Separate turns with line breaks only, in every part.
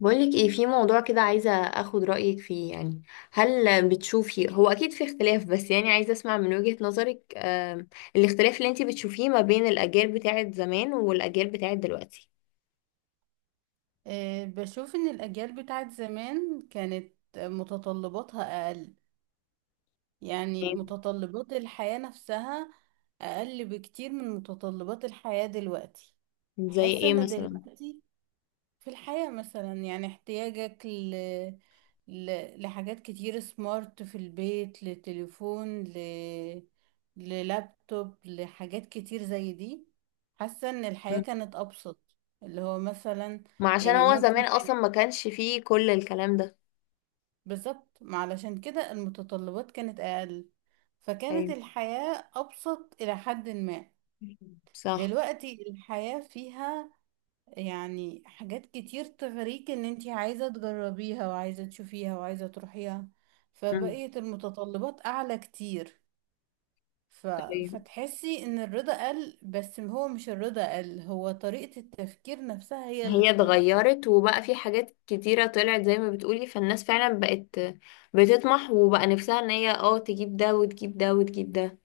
بقولك ايه؟ في موضوع كده عايزة اخد رأيك فيه يعني. هل بتشوفي؟ هو اكيد في اختلاف، بس يعني عايزة اسمع من وجهة نظرك. الاختلاف اللي انتي بتشوفيه ما بين الاجيال بتاعت زمان والاجيال بتاعت دلوقتي.
بشوف ان الاجيال بتاعت زمان كانت متطلباتها اقل، يعني
إيه؟
متطلبات الحياة نفسها اقل بكتير من متطلبات الحياة دلوقتي.
زي
بحس
ايه
ان
مثلا؟
دلوقتي في الحياة مثلا يعني احتياجك لحاجات كتير سمارت في البيت، لتليفون، للابتوب، لحاجات كتير زي دي. حاسة ان الحياة
مم.
كانت ابسط اللي هو مثلا.
ما عشان
يعني
هو زمان
ممكن،
اصلا ما كانش فيه كل الكلام ده.
بالظبط، ما علشان كده المتطلبات كانت أقل، فكانت
ايوه،
الحياة أبسط إلى حد ما.
صح.
دلوقتي الحياة فيها يعني حاجات كتير تغريك إن انتي عايزة تجربيها وعايزة تشوفيها وعايزة تروحيها،
مم.
فبقيت المتطلبات أعلى كتير. ف...
طيب،
فتحسي إن الرضا قل، بس هو مش الرضا قل، هو طريقة التفكير نفسها هي اللي
هي
اختلفت.
اتغيرت وبقى في حاجات كتيرة طلعت زي ما بتقولي، فالناس فعلا بقت بتطمح وبقى نفسها ان هي تجيب ده وتجيب ده وتجيب ده.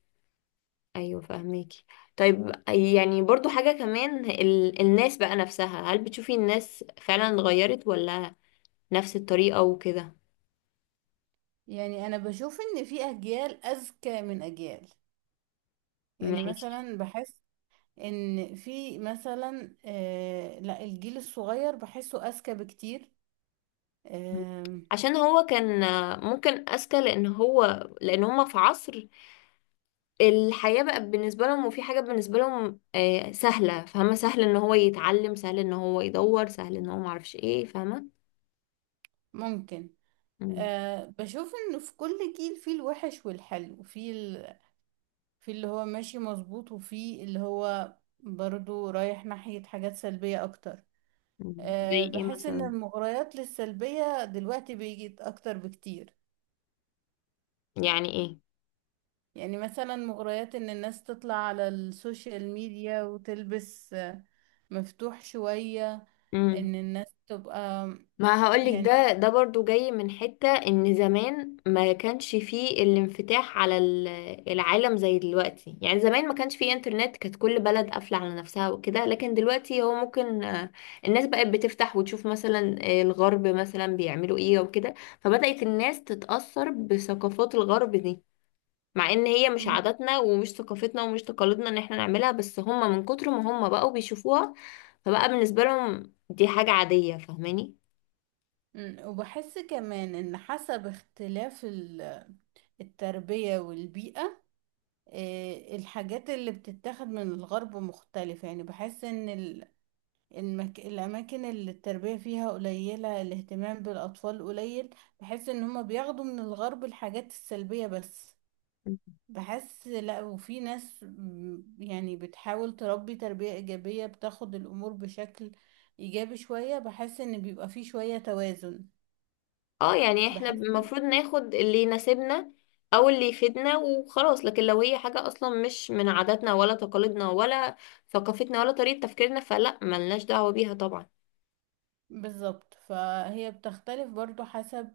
ايوه، فاهميكي. طيب، يعني برضو حاجة كمان الناس بقى نفسها، هل بتشوفي الناس فعلا اتغيرت ولا نفس الطريقة وكده؟
يعني أنا بشوف إن في أجيال أذكى من أجيال، يعني
ماشي.
مثلا بحس ان في مثلا، لا، الجيل الصغير بحسه اذكى بكتير. آه
عشان هو كان ممكن اذكى، لان هما في عصر، الحياة بقى بالنسبة لهم، وفي حاجة بالنسبة لهم سهلة، فاهمة؟ سهل ان هو يتعلم، سهل ان هو يدور، سهل ان هو معرفش ايه، فاهمة؟
ممكن.
مم.
آه بشوف انه في كل جيل فيه الوحش والحلو في اللي هو ماشي مظبوط، وفي اللي هو برضو رايح ناحية حاجات سلبية اكتر.
مم.
آه
زي ايه
بحس ان
مثلا؟
المغريات للسلبية دلوقتي بيجي اكتر بكتير،
يعني
يعني مثلا مغريات ان الناس تطلع على السوشيال ميديا وتلبس آه، مفتوح شوية،
ايه؟
ان الناس تبقى
ما هقولك،
يعني.
ده برضو جاي من حتة ان زمان ما كانش فيه الانفتاح على العالم زي دلوقتي، يعني زمان ما كانش فيه انترنت، كانت كل بلد قافلة على نفسها وكده. لكن دلوقتي هو ممكن الناس بقت بتفتح وتشوف مثلا الغرب مثلا بيعملوا ايه وكده. فبدأت الناس تتأثر بثقافات الغرب دي، مع ان هي مش
م-
عاداتنا ومش ثقافتنا ومش تقاليدنا ان احنا نعملها، بس هم من كتر ما هم بقوا بيشوفوها فبقى بالنسبة لهم دي حاجة عادية، فاهماني؟
وبحس كمان ان حسب اختلاف التربية والبيئة، آه، الحاجات اللي بتتاخد من الغرب مختلفة، يعني بحس ان الاماكن اللي التربية فيها قليلة، الاهتمام بالاطفال قليل، بحس ان هما بياخدوا من الغرب الحاجات السلبية بس. بحس لا، وفي ناس يعني بتحاول تربي تربية إيجابية، بتاخد الأمور بشكل إيجابي شوية، بحس إن بيبقى فيه شوية توازن.
اه، يعني احنا
بحس
المفروض ناخد اللي يناسبنا او اللي يفيدنا وخلاص، لكن لو هي حاجة اصلا مش من عاداتنا ولا تقاليدنا ولا ثقافتنا ولا طريقة تفكيرنا، فلا، ملناش دعوة بيها طبعا.
بالظبط فهي بتختلف برضو حسب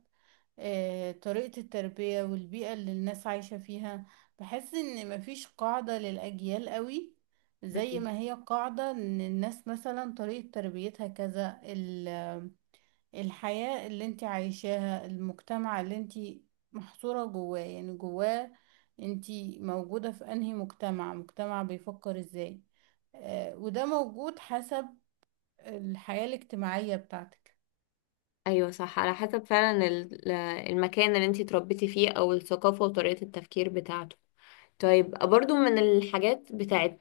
آه، طريقة التربية والبيئة اللي الناس عايشة فيها. بحس إن مفيش قاعدة للأجيال قوي زي
مم.
ما هي قاعدة، إن الناس مثلا طريقة تربيتها كذا. الحياة اللي انت عايشاها، المجتمع اللي انت محصورة جواه، يعني جواه انت موجودة في انهي مجتمع، مجتمع بيفكر ازاي، آه وده موجود حسب الحياة الاجتماعية بتاعتك.
ايوه، صح، على حسب فعلا المكان اللي انتي اتربيتي فيه او الثقافة وطريقة التفكير بتاعته. طيب، برضو من الحاجات بتاعت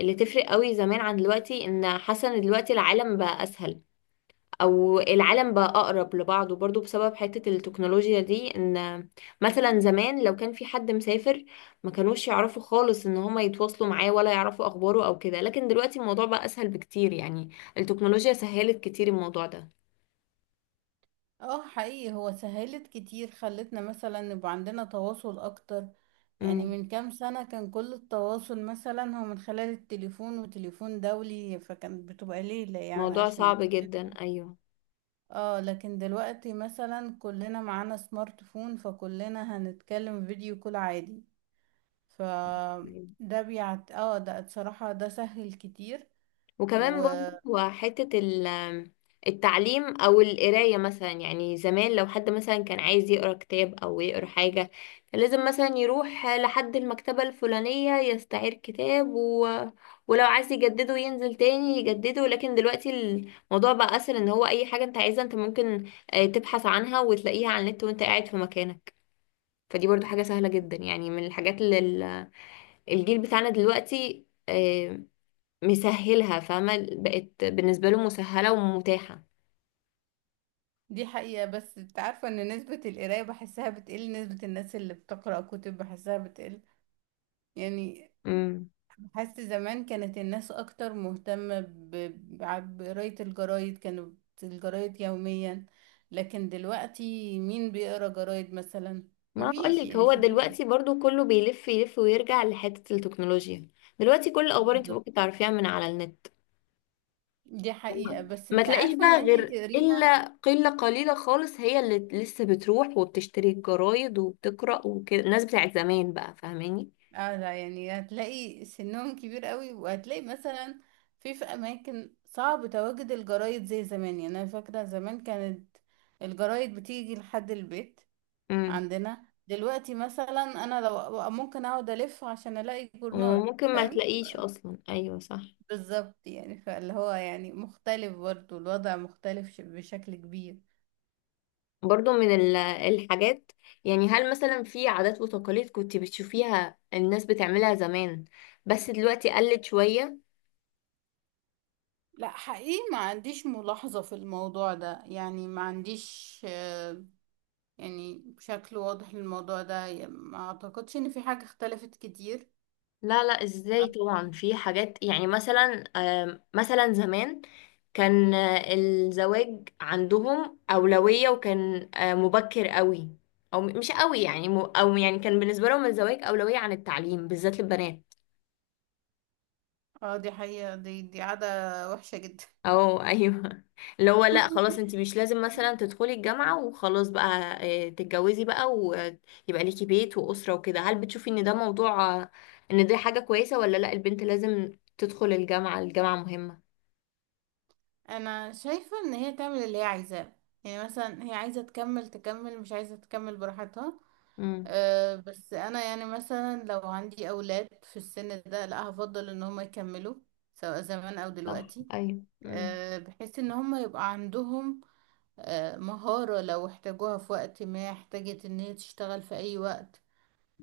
اللي تفرق قوي زمان عن دلوقتي، ان حاسه ان دلوقتي العالم بقى اسهل، او العالم بقى اقرب لبعضه، برضو بسبب حتة التكنولوجيا دي. ان مثلا زمان لو كان في حد مسافر ما كانوش يعرفوا خالص ان هما يتواصلوا معاه ولا يعرفوا اخباره او كده، لكن دلوقتي الموضوع بقى اسهل بكتير، يعني التكنولوجيا سهلت كتير الموضوع ده.
اه حقيقي هو سهلت كتير، خلتنا مثلا نبقى عندنا تواصل اكتر. يعني
امم،
من كام سنة كان كل التواصل مثلا هو من خلال التليفون وتليفون دولي، فكانت بتبقى ليلة يعني
موضوع
عشان
صعب جدا،
يكلموا.
ايوه.
اه لكن دلوقتي مثلا كلنا معانا سمارت فون، فكلنا هنتكلم فيديو كول عادي. ف ده بيعت، اه ده بصراحة ده سهل كتير،
وكمان
ودي
برضو حتة التعليم أو القراية مثلا، يعني زمان لو حد مثلا كان عايز يقرأ كتاب أو يقرأ حاجة، كان لازم مثلا يروح لحد المكتبة الفلانية يستعير كتاب ولو عايز يجدده ينزل تاني يجدده. لكن دلوقتي الموضوع بقى أسهل، إن هو أي حاجة أنت عايزها أنت ممكن تبحث عنها وتلاقيها على النت وأنت قاعد في مكانك. فدي برضو حاجة سهلة جدا يعني، من الحاجات اللي الجيل بتاعنا دلوقتي مسهلها، فاهمة؟ بقت بالنسبة له مسهلة ومتاحة.
حقيقة. بس انت عارفة ان نسبة القراية بحسها بتقل، نسبة الناس اللي بتقرأ كتب بحسها بتقل يعني.
امم.
بحس زمان كانت الناس اكتر مهتمة بقراية الجرايد، كانوا الجرايد يوميا، لكن دلوقتي مين بيقرا جرايد مثلا؟
ما
مفيش
اقولك،
يعني،
هو
مش هتلاقي.
دلوقتي برضو كله بيلف يلف ويرجع لحتة التكنولوجيا. دلوقتي كل الأخبار انت
بالظبط،
ممكن تعرفيها من على النت.
دي
فاهمة؟
حقيقة، بس
ما
انت
تلاقيش
عارفة ان
بقى
انت
غير
تقريها.
إلا قلة قليلة خالص، هي اللي لسه بتروح وبتشتري الجرايد وبتقرأ وكده، الناس بتاعت زمان بقى، فاهماني؟
اه لا يعني هتلاقي سنهم كبير قوي، وهتلاقي مثلا في في اماكن صعب تواجد الجرايد زي زمان، يعني انا فاكرة زمان كانت الجرايد بتيجي لحد البيت.
امم،
عندنا دلوقتي مثلا انا لو ممكن اقعد الف عشان الاقي جورنال
وممكن ما
فاهم.
تلاقيش أصلا، أيوة، صح.
بالظبط، يعني فاللي هو يعني مختلف برضو، الوضع مختلف بشكل كبير.
برضو من الحاجات، يعني هل مثلا في عادات وتقاليد كنت بتشوفيها الناس بتعملها زمان بس دلوقتي قلت شوية؟
لا حقيقي، ما عنديش ملاحظة في الموضوع ده، يعني ما عنديش آه، يعني بشكل واضح للموضوع ده، يعني ما اعتقدش ان في حاجة اختلفت كتير.
لا لا، ازاي؟
اه
طبعا في حاجات، يعني مثلا مثلا زمان كان الزواج عندهم أولوية، وكان مبكر قوي. او مش قوي يعني او يعني كان بالنسبة لهم الزواج أولوية عن التعليم بالذات للبنات.
آه، دي حقيقة، دي عادة وحشة جدا.
اه ايوه، اللي هو لا خلاص، انت مش لازم مثلا تدخلي الجامعة وخلاص بقى تتجوزي بقى ويبقى ليكي بيت وأسرة وكده. هل بتشوفي ان ده موضوع ان دي حاجة كويسة ولا لا؟ البنت لازم تدخل الجامعة، الجامعة مهمة.
انا شايفة ان هي تعمل اللي هي عايزاه، يعني مثلا هي عايزة تكمل تكمل، مش عايزة تكمل براحتها.
امم.
أه بس انا يعني مثلا لو عندي اولاد في السن ده، لا هفضل ان هم يكملوا سواء زمان او
صح،
دلوقتي،
ايوه. امم.
آه، بحيث ان هم يبقى عندهم آه، مهارة لو احتاجوها في وقت ما، احتاجت ان هي تشتغل في اي وقت،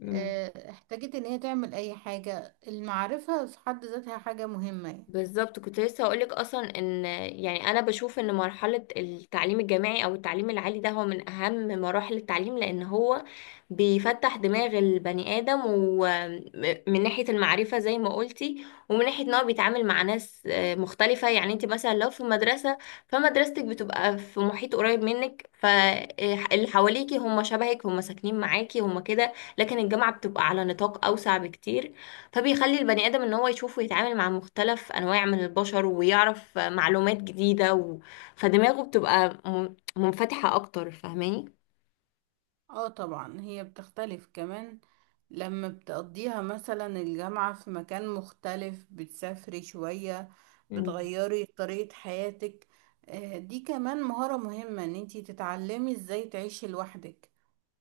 امم.
آه، احتاجت ان هي تعمل اي حاجة. المعرفة في حد ذاتها حاجة مهمة يعني.
بالظبط، كنت لسه هقولك اصلا ان يعني انا بشوف ان مرحله التعليم الجامعي او التعليم العالي ده هو من اهم مراحل التعليم، لان هو بيفتح دماغ البني ادم، ومن ناحيه المعرفه زي ما قلتي، ومن ناحيه ان هو بيتعامل مع ناس مختلفه. يعني انت مثلا لو في مدرسه، فمدرستك بتبقى في محيط قريب منك، فاللي حواليكي هم شبهك، هم ساكنين معاكي، هم كده. لكن الجامعه بتبقى على نطاق اوسع بكتير، فبيخلي البني آدم ان هو يشوف ويتعامل مع مختلف انواع من البشر ويعرف معلومات جديدة فدماغه بتبقى منفتحة اكتر، فاهماني؟
اه طبعا هي بتختلف كمان لما بتقضيها مثلا الجامعة في مكان مختلف، بتسافري شوية،
مم.
بتغيري طريقة حياتك، آه، دي كمان مهارة مهمة، ان انتي تتعلمي ازاي تعيشي لوحدك،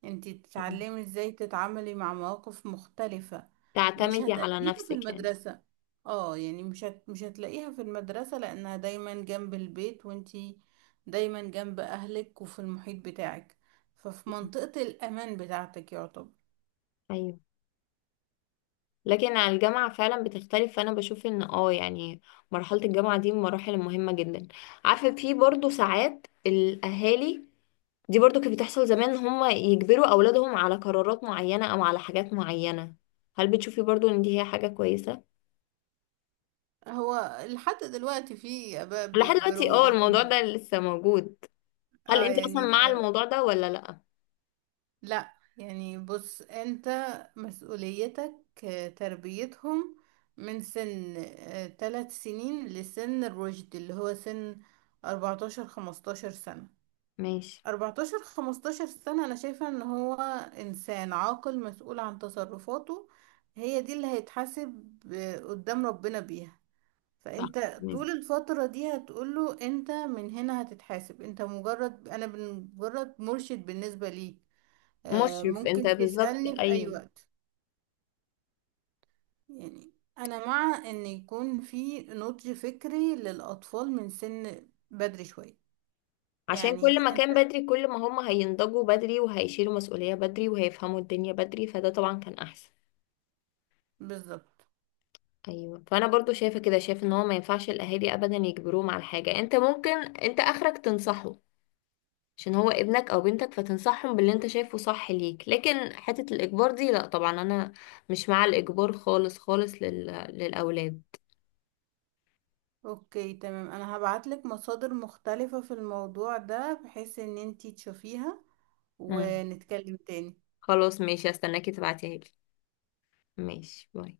انتي تتعلمي ازاي تتعاملي مع مواقف مختلفة مش
تعتمدي على
هتقابليها في
نفسك يعني.
المدرسة. اه يعني مش هتلاقيها في المدرسة، لانها دايما جنب البيت وانتي دايما جنب اهلك وفي المحيط بتاعك، ففي منطقة الامان بتاعتك يعتبر.
ايوه، لكن على الجامعة فعلا بتختلف، فانا بشوف ان يعني مرحلة الجامعة دي من المراحل المهمة جدا. عارفة، في برضو ساعات الاهالي دي برضو كانت بتحصل زمان، هم يجبروا اولادهم على قرارات معينة او على حاجات معينة، هل بتشوفي برضو ان دي هي حاجة كويسة؟
هو لحد دلوقتي في اباء
لحد دلوقتي،
بيجبروا
اه، الموضوع
ولادهم؟
ده لسه موجود. هل
اه
انت اصلا
يعني.
مع الموضوع ده ولا لا؟
لا يعني، بص، انت مسؤوليتك آه، تربيتهم من سن 3 سنين لسن الرشد اللي هو سن 14 15 سنة.
ماشي.
14 15 سنة انا شايفة ان هو انسان عاقل مسؤول عن تصرفاته، هي دي اللي هيتحاسب آه، قدام ربنا بيها.
صح،
فانت
ماشي.
طول الفترة دي هتقوله انت من هنا هتتحاسب، انت مجرد، انا مجرد مرشد بالنسبة ليك، آه،
مشرف انت،
ممكن
بالظبط،
تسألني في أي
ايوه.
وقت يعني. أنا مع إن يكون في نضج فكري للأطفال من سن بدري شوية،
عشان كل ما
يعني أنت
كان بدري كل ما هم هينضجوا بدري وهيشيلوا مسؤولية بدري وهيفهموا الدنيا بدري، فده طبعا كان احسن.
بالظبط.
ايوه، فانا برضو شايفة كده، شايفة ان هو ما ينفعش الاهالي ابدا يجبروهم على حاجة. انت ممكن، انت اخرك تنصحه، عشان هو ابنك او بنتك، فتنصحهم باللي انت شايفه صح ليك، لكن حتة الاجبار دي لا طبعا، انا مش مع الاجبار خالص خالص للاولاد.
أوكي تمام، أنا هبعتلك مصادر مختلفة في الموضوع ده بحيث إن أنتي تشوفيها
مم.
ونتكلم تاني.
خلاص ماشي، استناكي تبعتيها لي. ماشي، باي.